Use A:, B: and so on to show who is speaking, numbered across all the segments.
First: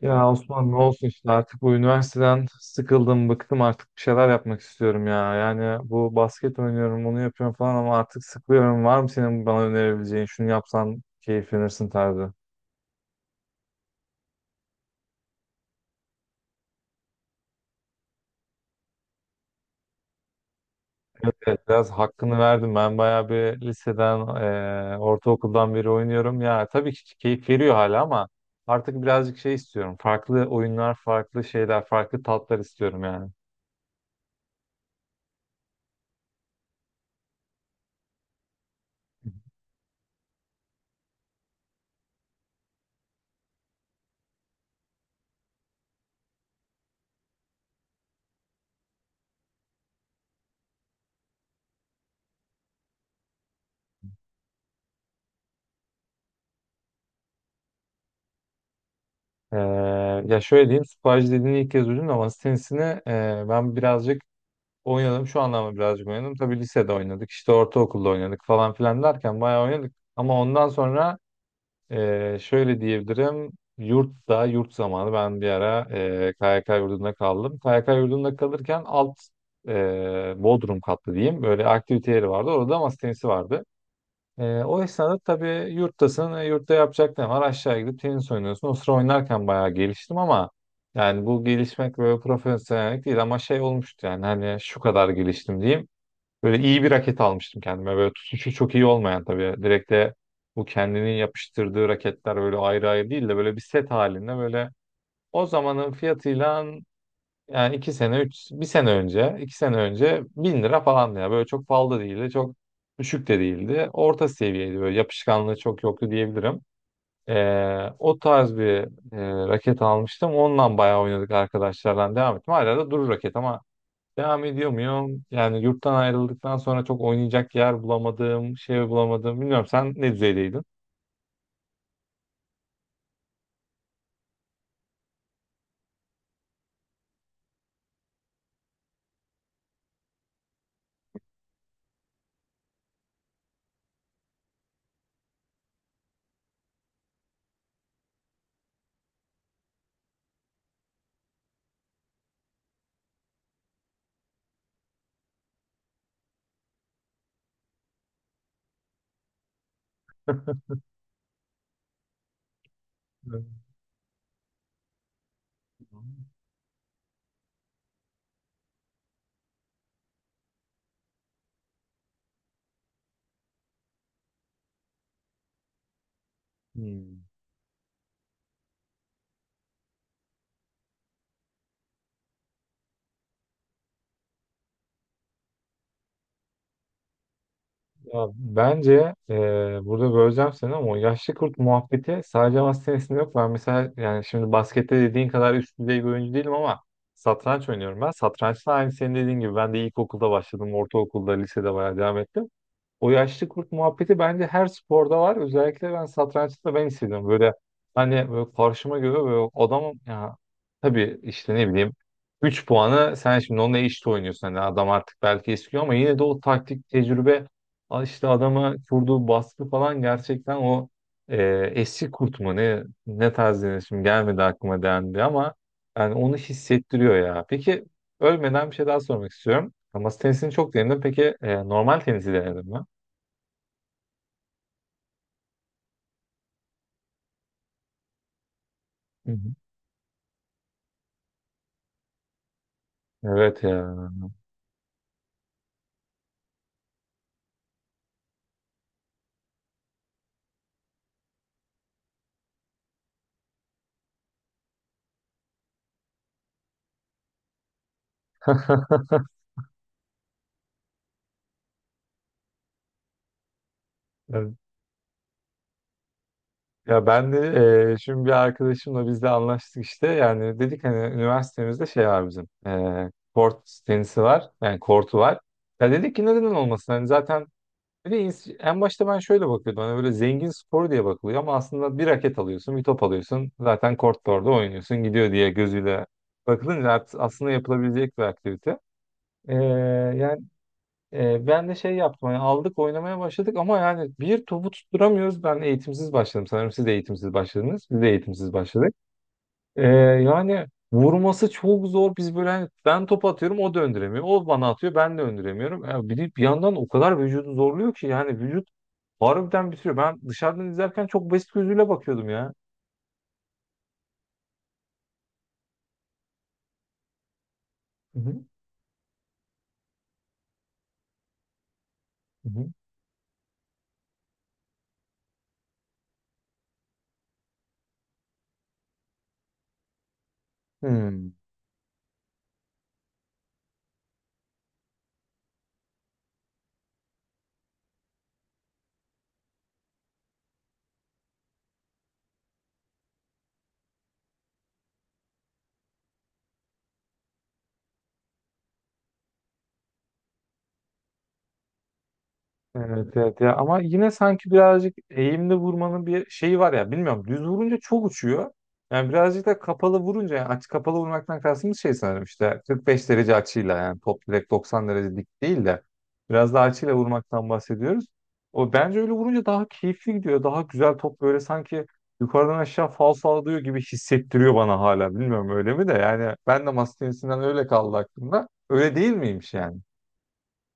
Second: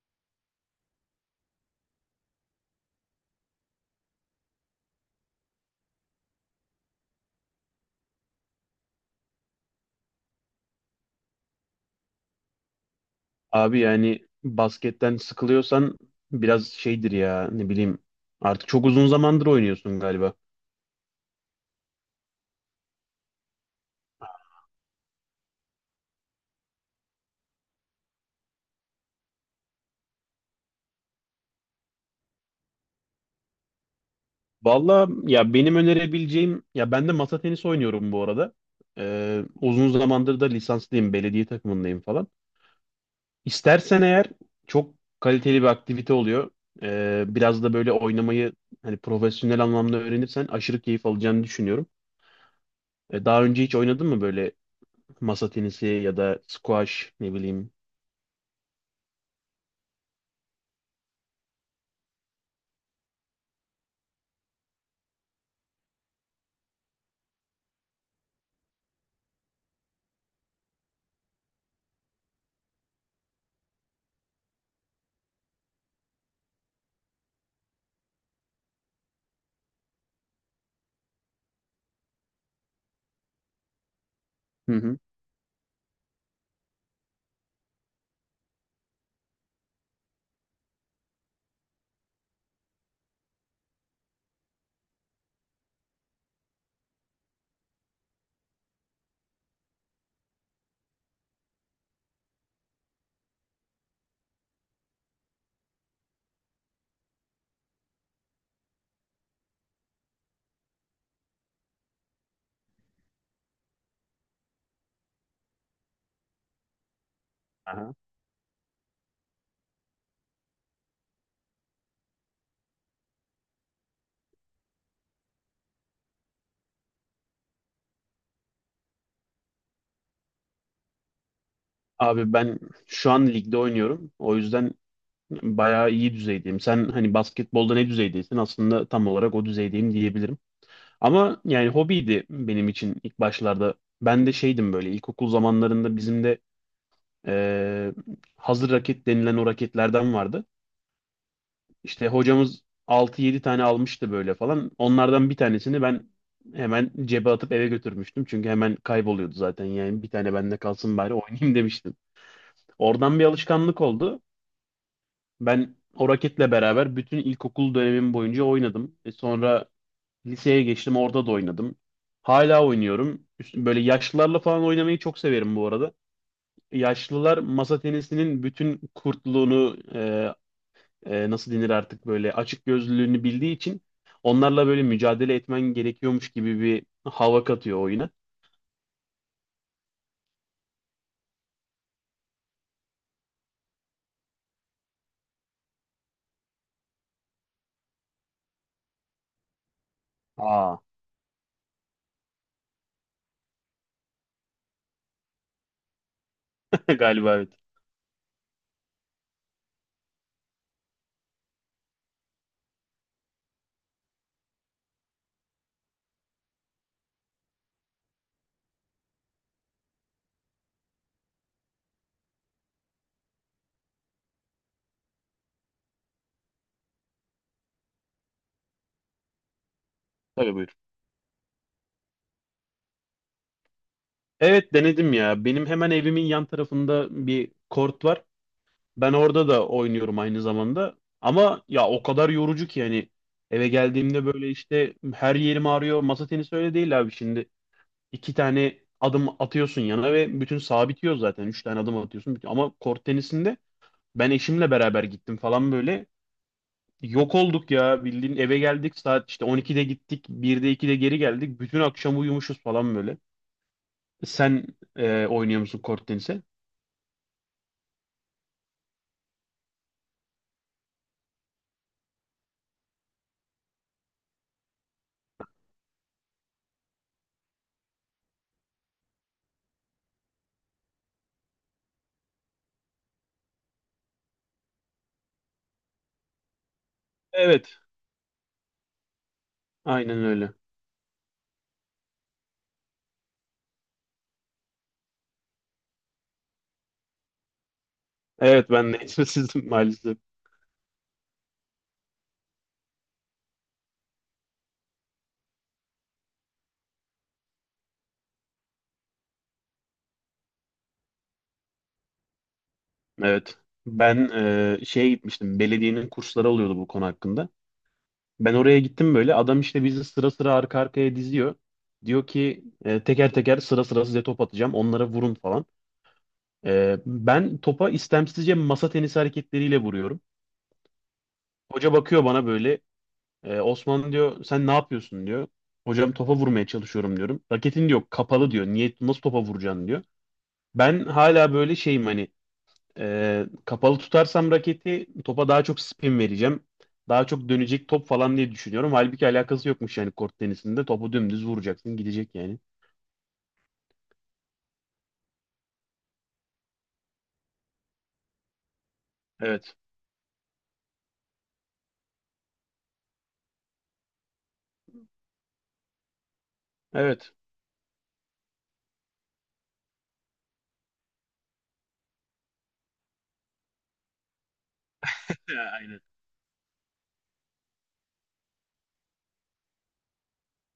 A: Ya Osman ne olsun işte artık bu üniversiteden sıkıldım, bıktım artık bir şeyler yapmak istiyorum ya. Yani bu basket oynuyorum, bunu yapıyorum falan ama artık sıkılıyorum. Var mı senin bana önerebileceğin, şunu yapsan keyiflenirsin tarzı?
B: Abi yani basketten sıkılıyorsan biraz şeydir ya ne bileyim, artık çok uzun zamandır oynuyorsun galiba.
A: Evet, biraz hakkını verdim. Ben bayağı bir liseden, ortaokuldan beri oynuyorum. Ya tabii ki keyif veriyor hala ama artık birazcık şey istiyorum. Farklı oyunlar, farklı şeyler, farklı tatlar istiyorum yani.
B: Valla ya benim önerebileceğim, ya ben de masa tenisi oynuyorum bu arada. Uzun zamandır da lisanslıyım, belediye takımındayım falan. İstersen eğer çok kaliteli bir aktivite oluyor. Biraz da böyle oynamayı hani profesyonel anlamda öğrenirsen aşırı keyif alacağını düşünüyorum. Daha önce hiç oynadın mı böyle, masa tenisi ya da squash ne bileyim?
A: E, Ya şöyle diyeyim, squash dediğini ilk kez duydum ama tenisini ben birazcık oynadım, şu anlamda birazcık oynadım. Tabii lisede oynadık işte ortaokulda oynadık falan filan derken bayağı oynadık. Ama ondan sonra şöyle diyebilirim, yurtta yurt zamanı ben bir ara KYK yurdunda kaldım. KYK yurdunda kalırken alt Bodrum katlı diyeyim, böyle aktivite yeri vardı, orada da masa tenisi vardı. O
B: Hı
A: esnada tabii yurttasın, yurtta yapacak ne var? Aşağı gidip tenis oynuyorsun. O sıra oynarken bayağı geliştim ama yani bu gelişmek böyle profesyonellik değil ama şey olmuştu yani, hani şu kadar geliştim diyeyim. Böyle iyi bir raket almıştım kendime. Böyle tutuşu çok iyi olmayan tabii. Direkt de bu kendinin yapıştırdığı raketler böyle ayrı ayrı değil de böyle bir set halinde, böyle o zamanın fiyatıyla yani iki sene, üç, bir sene önce, iki sene önce bin lira falandı ya. Böyle çok pahalı da değildi, çok düşük de değildi. Orta seviyeydi, böyle yapışkanlığı çok yoktu diyebilirim.
B: hı.
A: O tarz bir raket almıştım. Ondan bayağı oynadık arkadaşlarla, devam ettim. Hala da durur raket ama devam ediyor muyum? Yani yurttan ayrıldıktan sonra çok oynayacak yer bulamadım, şey bulamadım. Bilmiyorum, sen ne düzeydeydin?
B: Abi ben şu an ligde oynuyorum. O yüzden bayağı iyi düzeydeyim. Sen hani basketbolda ne düzeydeysin? Aslında tam olarak o düzeydeyim diyebilirim. Ama yani hobiydi benim için ilk başlarda. Ben de şeydim, böyle ilkokul zamanlarında bizim de eee, hazır raket denilen o raketlerden vardı. İşte hocamız altı yedi tane almıştı böyle falan. Onlardan bir tanesini ben hemen cebe atıp eve götürmüştüm. Çünkü hemen kayboluyordu zaten. Yani bir tane bende kalsın bari oynayayım demiştim. Oradan bir alışkanlık oldu. Ben o raketle beraber bütün ilkokul dönemim boyunca oynadım. Sonra liseye geçtim, orada da oynadım. Hala oynuyorum. Böyle yaşlılarla falan oynamayı çok severim bu arada.
A: Hmm.
B: Yaşlılar masa tenisinin bütün kurtluğunu, nasıl denir artık, böyle açık gözlülüğünü bildiği için onlarla böyle mücadele etmen gerekiyormuş gibi bir hava katıyor oyuna.
A: Ya bence burada böleceğim seni ama o yaşlı kurt muhabbeti sadece masa tenisinde yok. Ben mesela, yani şimdi baskette dediğin kadar üst düzey bir oyuncu değilim ama satranç oynuyorum ben. Satrançta aynı senin dediğin gibi ben de ilkokulda başladım,
B: Aa.
A: ortaokulda, lisede bayağı devam ettim. O yaşlı kurt muhabbeti bence her sporda var. Özellikle ben satrançta ben hissediyorum.
B: Galiba evet.
A: Böyle hani böyle karşıma göre böyle adamım ya, tabii işte ne bileyim, 3 puanı sen şimdi onunla eşit oynuyorsun. Hani adam artık belki eskiyor ama yine de o taktik tecrübe, işte adama kurduğu baskı falan gerçekten o e, eski kurt mu ne, ne tarz denir şimdi gelmedi aklıma dendi ama yani onu hissettiriyor ya. Peki, ölmeden bir şey daha sormak istiyorum. Masa tenisini
B: Tabii,
A: çok
B: buyur.
A: denedim. Peki normal tenisi denedin mi?
B: Evet, denedim ya. Benim hemen evimin yan tarafında bir kort var. Ben
A: Hı
B: orada
A: hı.
B: da oynuyorum aynı zamanda. Ama ya o kadar yorucu ki yani
A: Evet
B: eve
A: ya.
B: geldiğimde böyle işte her yerim ağrıyor. Masa tenisi öyle değil abi şimdi. İki tane adım atıyorsun yana ve bütün saha bitiyor zaten. Üç tane adım atıyorsun, bitiyor. Ama kort tenisinde ben eşimle beraber gittim falan böyle. Yok olduk ya, bildiğin eve geldik, saat işte 12'de gittik, 1'de 2'de geri geldik. Bütün akşam uyumuşuz falan böyle.
A: Evet.
B: Sen oynuyor musun kort tenisi?
A: Ya ben de şimdi bir arkadaşımla biz de anlaştık işte. Yani dedik hani üniversitemizde şey var bizim. Kort tenisi var. Yani kortu var. Ya dedik ki, neden olmasın? Hani zaten bir de en başta ben şöyle bakıyordum. Hani böyle zengin sporu diye bakılıyor ama aslında bir raket alıyorsun, bir top alıyorsun. Zaten kortta orada oynuyorsun, gidiyor diye gözüyle bakılınca aslında
B: Evet,
A: yapılabilecek bir aktivite. E,
B: aynen öyle.
A: Ben de şey yaptım, hani aldık oynamaya başladık ama yani bir topu tutturamıyoruz. Ben eğitimsiz başladım. Sanırım siz de eğitimsiz başladınız. Biz de eğitimsiz
B: Evet, ben
A: başladık.
B: de sizin
A: E,
B: maalesef.
A: Yani vurması çok zor. Biz böyle hani ben top atıyorum o döndüremiyor. O bana atıyor ben döndüremiyorum. Ya bir, de bir yandan o kadar vücudu zorluyor ki yani vücut harbiden bitiriyor. Ben dışarıdan izlerken çok basit gözüyle bakıyordum ya.
B: Evet. Ben şeye gitmiştim. Belediyenin kursları oluyordu bu konu hakkında.
A: Hı hı.
B: Ben oraya gittim böyle. Adam işte bizi sıra sıra, arka arkaya diziyor. Diyor
A: Hı
B: ki
A: hı.
B: teker teker, sıra sıra size top atacağım. Onlara vurun falan. Ben topa istemsizce masa tenisi hareketleriyle vuruyorum.
A: Hmm.
B: Hoca bakıyor bana böyle. Osman diyor, sen ne yapıyorsun diyor. Hocam topa vurmaya çalışıyorum diyorum. Raketin diyor kapalı diyor. Niye, nasıl topa vuracaksın diyor. Ben hala böyle şeyim hani, kapalı tutarsam raketi topa daha çok spin vereceğim. Daha çok dönecek top falan diye düşünüyorum. Halbuki alakası yokmuş yani kort tenisinde. Topu dümdüz vuracaksın, gidecek yani.
A: Evet evet ya, ama yine sanki birazcık eğimli vurmanın bir şeyi var ya, bilmiyorum, düz vurunca çok uçuyor. Yani birazcık da
B: Evet.
A: kapalı vurunca, yani aç kapalı vurmaktan kastımız şey sanırım, işte 45 derece açıyla, yani top direkt 90 derece dik değil de biraz daha açıyla
B: Evet.
A: vurmaktan bahsediyoruz. O bence öyle vurunca daha keyifli gidiyor. Daha güzel top, böyle sanki yukarıdan aşağı fal sallıyor gibi hissettiriyor bana hala. Bilmiyorum
B: Ya,
A: öyle mi de,
B: aynen.
A: yani ben de masa tenisinden öyle kaldı aklımda. Öyle değil miymiş yani?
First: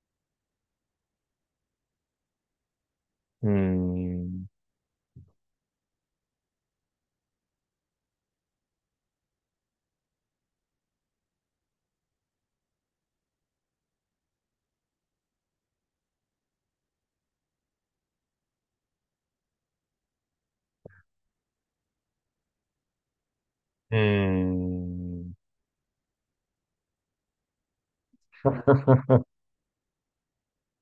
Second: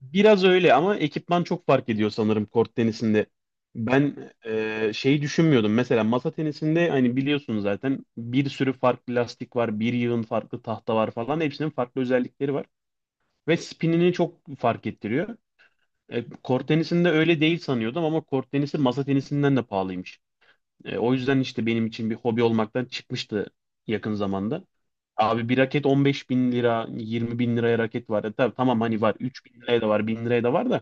B: Biraz öyle ama ekipman çok fark ediyor sanırım kort tenisinde. Ben
A: Hmm.
B: şey düşünmüyordum. Mesela masa tenisinde hani biliyorsun zaten bir sürü farklı lastik var, bir yığın farklı tahta var falan. Hepsinin farklı özellikleri var ve spinini çok fark ettiriyor. Kort tenisinde öyle değil sanıyordum ama kort tenisi masa tenisinden de pahalıymış. O yüzden işte benim için bir hobi olmaktan çıkmıştı yakın zamanda.
A: Hmm.
B: Abi bir raket 15 bin lira, 20 bin liraya raket var. Tabii, tamam hani var, 3 bin liraya da var, 1000 liraya da var da.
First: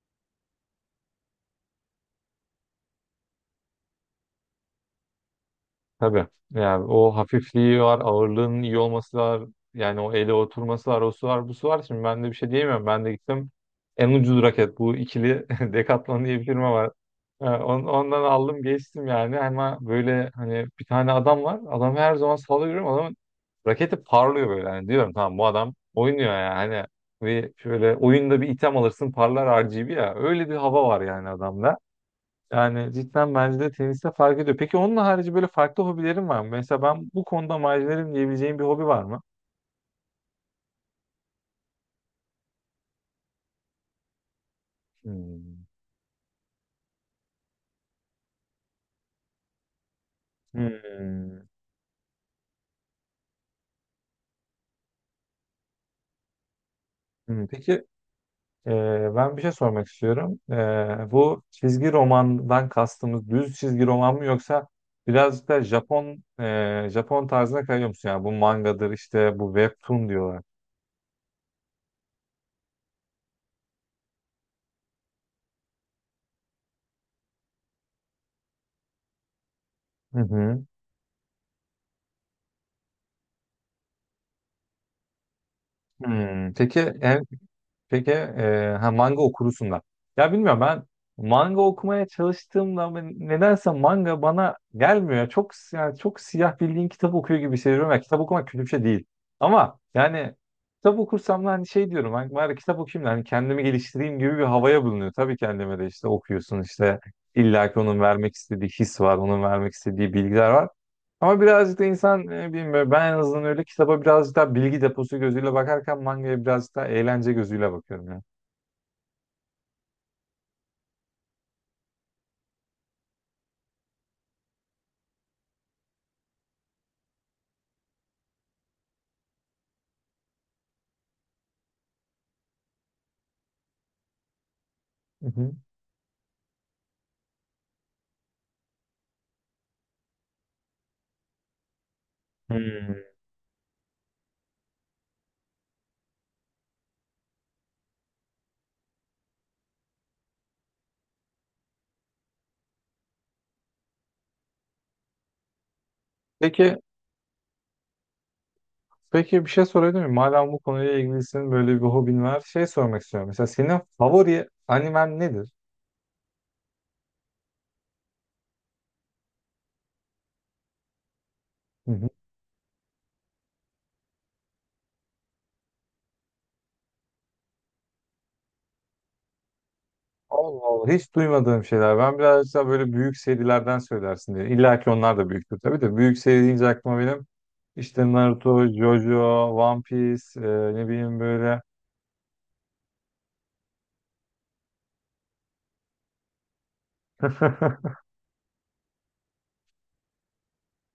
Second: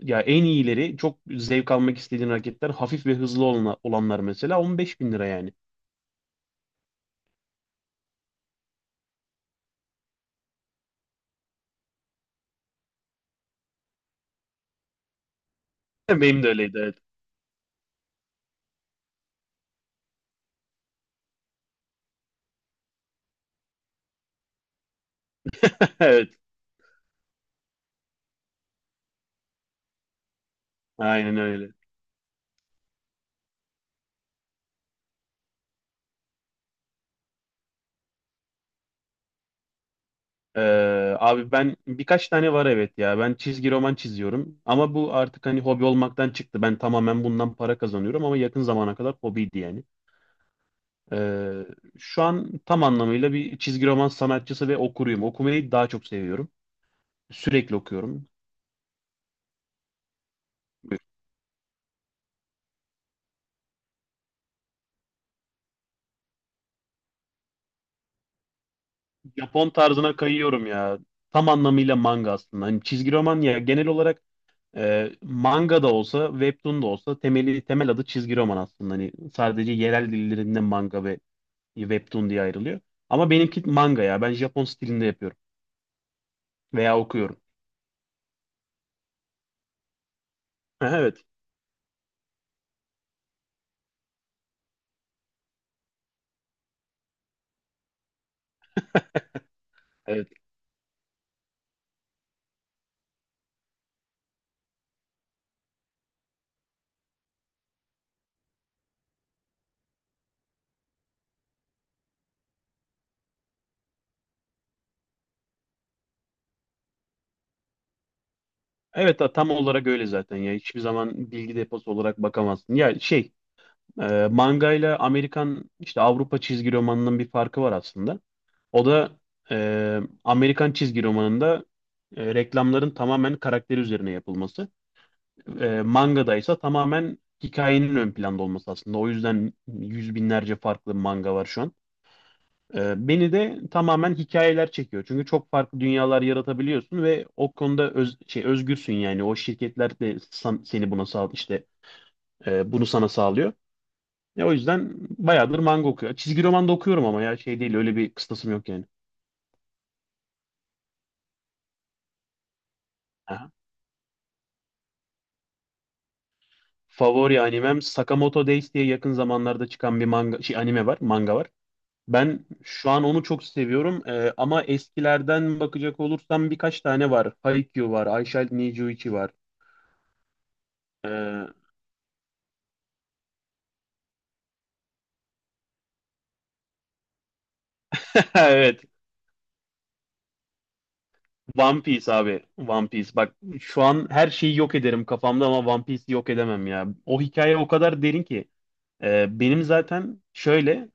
B: Ya en iyileri, çok zevk almak istediğin raketler, hafif ve hızlı olanlar mesela 15 bin lira yani.
A: Tabii. Yani o hafifliği var, ağırlığının iyi olması var. Yani o ele oturması var, o su var, bu su var. Şimdi ben de bir şey diyemiyorum. Ben de gittim. En ucuz raket bu ikili Decathlon diye
B: Benim
A: bir
B: de
A: firma
B: öyleydi,
A: var.
B: evet.
A: Ondan aldım geçtim yani, ama böyle hani bir tane adam var. Adam her zaman sahada, görüyorum. Adamın raketi parlıyor böyle. Yani diyorum, tamam bu adam oynuyor
B: Evet,
A: yani. Hani bir şöyle oyunda bir item alırsın parlar RGB ya. Öyle bir hava var yani
B: aynen öyle.
A: adamda. Yani cidden bence de teniste fark ediyor. Peki onun harici böyle farklı hobilerin var mı? Mesela ben bu konuda macerim diyebileceğim bir hobi var mı?
B: Abi ben, birkaç tane var evet ya. Ben çizgi roman çiziyorum. Ama bu artık hani
A: Hmm.
B: hobi olmaktan çıktı. Ben tamamen bundan para kazanıyorum ama yakın zamana kadar hobiydi yani.
A: Hmm.
B: Ee, şu an tam anlamıyla bir çizgi roman sanatçısı ve okuruyum. Okumayı daha çok seviyorum.
A: Hmm. Peki
B: Sürekli okuyorum.
A: e, ben bir şey sormak istiyorum. Bu çizgi romandan kastımız düz çizgi roman mı, yoksa birazcık da Japon tarzına kayıyor musun? Yani bu mangadır işte, bu
B: Japon
A: webtoon
B: tarzına
A: diyorlar.
B: kayıyorum ya. Tam anlamıyla manga aslında. Hani çizgi roman ya genel olarak, manga da olsa, webtoon da olsa temel adı çizgi roman aslında. Hani sadece yerel
A: Hı
B: dillerinde
A: hı.
B: manga ve webtoon diye ayrılıyor. Ama benimki manga ya. Ben Japon stilinde yapıyorum
A: Hmm.
B: veya okuyorum.
A: Peki, ha, manga okurusun da. Ya bilmiyorum, ben
B: Evet.
A: manga okumaya çalıştığımda nedense manga bana gelmiyor. Çok yani, çok siyah, bildiğin kitap okuyor gibi hissediyorum. Ya, kitap okumak kötü bir şey değil. Ama
B: Evet.
A: yani kitap okursam da hani şey diyorum, hani bari kitap okuyayım da hani kendimi geliştireyim gibi bir havaya bulunuyor. Tabii kendime de, işte okuyorsun işte, illa ki onun vermek istediği his var, onun vermek istediği bilgiler var. Ama birazcık da insan bilmiyorum, ben en azından öyle, kitaba birazcık daha bilgi deposu gözüyle bakarken mangaya birazcık daha eğlence gözüyle bakıyorum ya.
B: Evet, tam olarak öyle zaten ya. Hiçbir zaman bilgi deposu olarak bakamazsın. Ya manga ile Amerikan, işte Avrupa çizgi romanının bir farkı var aslında. O da Amerikan çizgi romanında reklamların tamamen karakteri üzerine yapılması.
A: Hı hı.
B: Mangada ise tamamen hikayenin ön planda olması aslında. O yüzden yüz binlerce farklı manga var şu an.
A: Hmm.
B: Beni de tamamen hikayeler çekiyor. Çünkü çok farklı dünyalar yaratabiliyorsun ve o konuda öz, şey özgürsün yani. O şirketler de seni buna bunu sana sağlıyor. O yüzden bayağıdır manga okuyor. Çizgi roman da
A: Peki
B: okuyorum ama ya şey değil, öyle bir kıstasım yok yani.
A: peki bir şey sorabilir miyim? Madem bu konuyla ilgilisin, böyle bir hobin var, şey sormak istiyorum. Mesela
B: Aha.
A: senin favori animen nedir?
B: Favori animem Sakamoto Days diye yakın zamanlarda çıkan bir manga şey anime var, manga var.
A: Hı hı.
B: Ben şu an onu çok seviyorum. Ama eskilerden bakacak olursam birkaç tane var. Haikyuu var, I Shall Ni Nijuichi var.
A: Allah Allah, hiç
B: Ee,
A: duymadığım şeyler. Ben birazcık daha böyle büyük serilerden söylersin diye. İlla ki onlar da büyüktür tabii de. Büyük seri deyince aklıma benim işte Naruto,
B: evet.
A: JoJo, One Piece, ne bileyim böyle.
B: One Piece abi. One Piece. Bak şu an her şeyi yok ederim kafamda ama One Piece'i yok edemem ya. O hikaye o
A: Hı
B: kadar derin ki. Benim zaten şöyle,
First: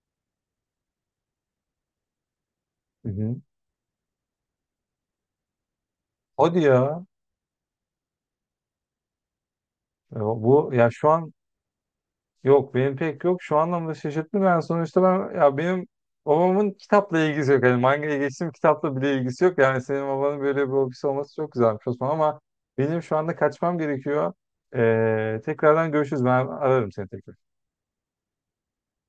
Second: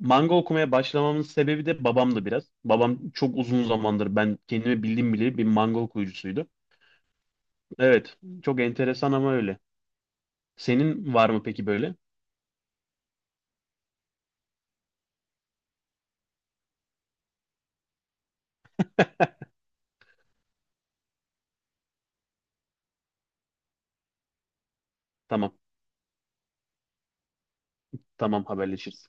B: manga okumaya başlamamın sebebi de babamdı biraz. Babam
A: hı.
B: çok uzun zamandır, ben kendimi bildiğim bile, bir manga okuyucusuydu.
A: Hadi ya.
B: Evet, çok enteresan ama öyle.
A: E, Bu ya Şu
B: Senin var
A: an
B: mı peki böyle?
A: yok, benim pek yok. Şu anlamda şaşırttı, ben sonuçta ben ya, benim babamın kitapla ilgisi yok. Hani mangaya geçtim, kitapla bile ilgisi yok. Yani senin babanın böyle bir hobisi olması çok güzelmiş Osman, ama benim şu anda kaçmam gerekiyor.
B: Tamam.
A: Tekrardan görüşürüz. Ben ararım seni tekrar.
B: Tamam, haberleşiriz.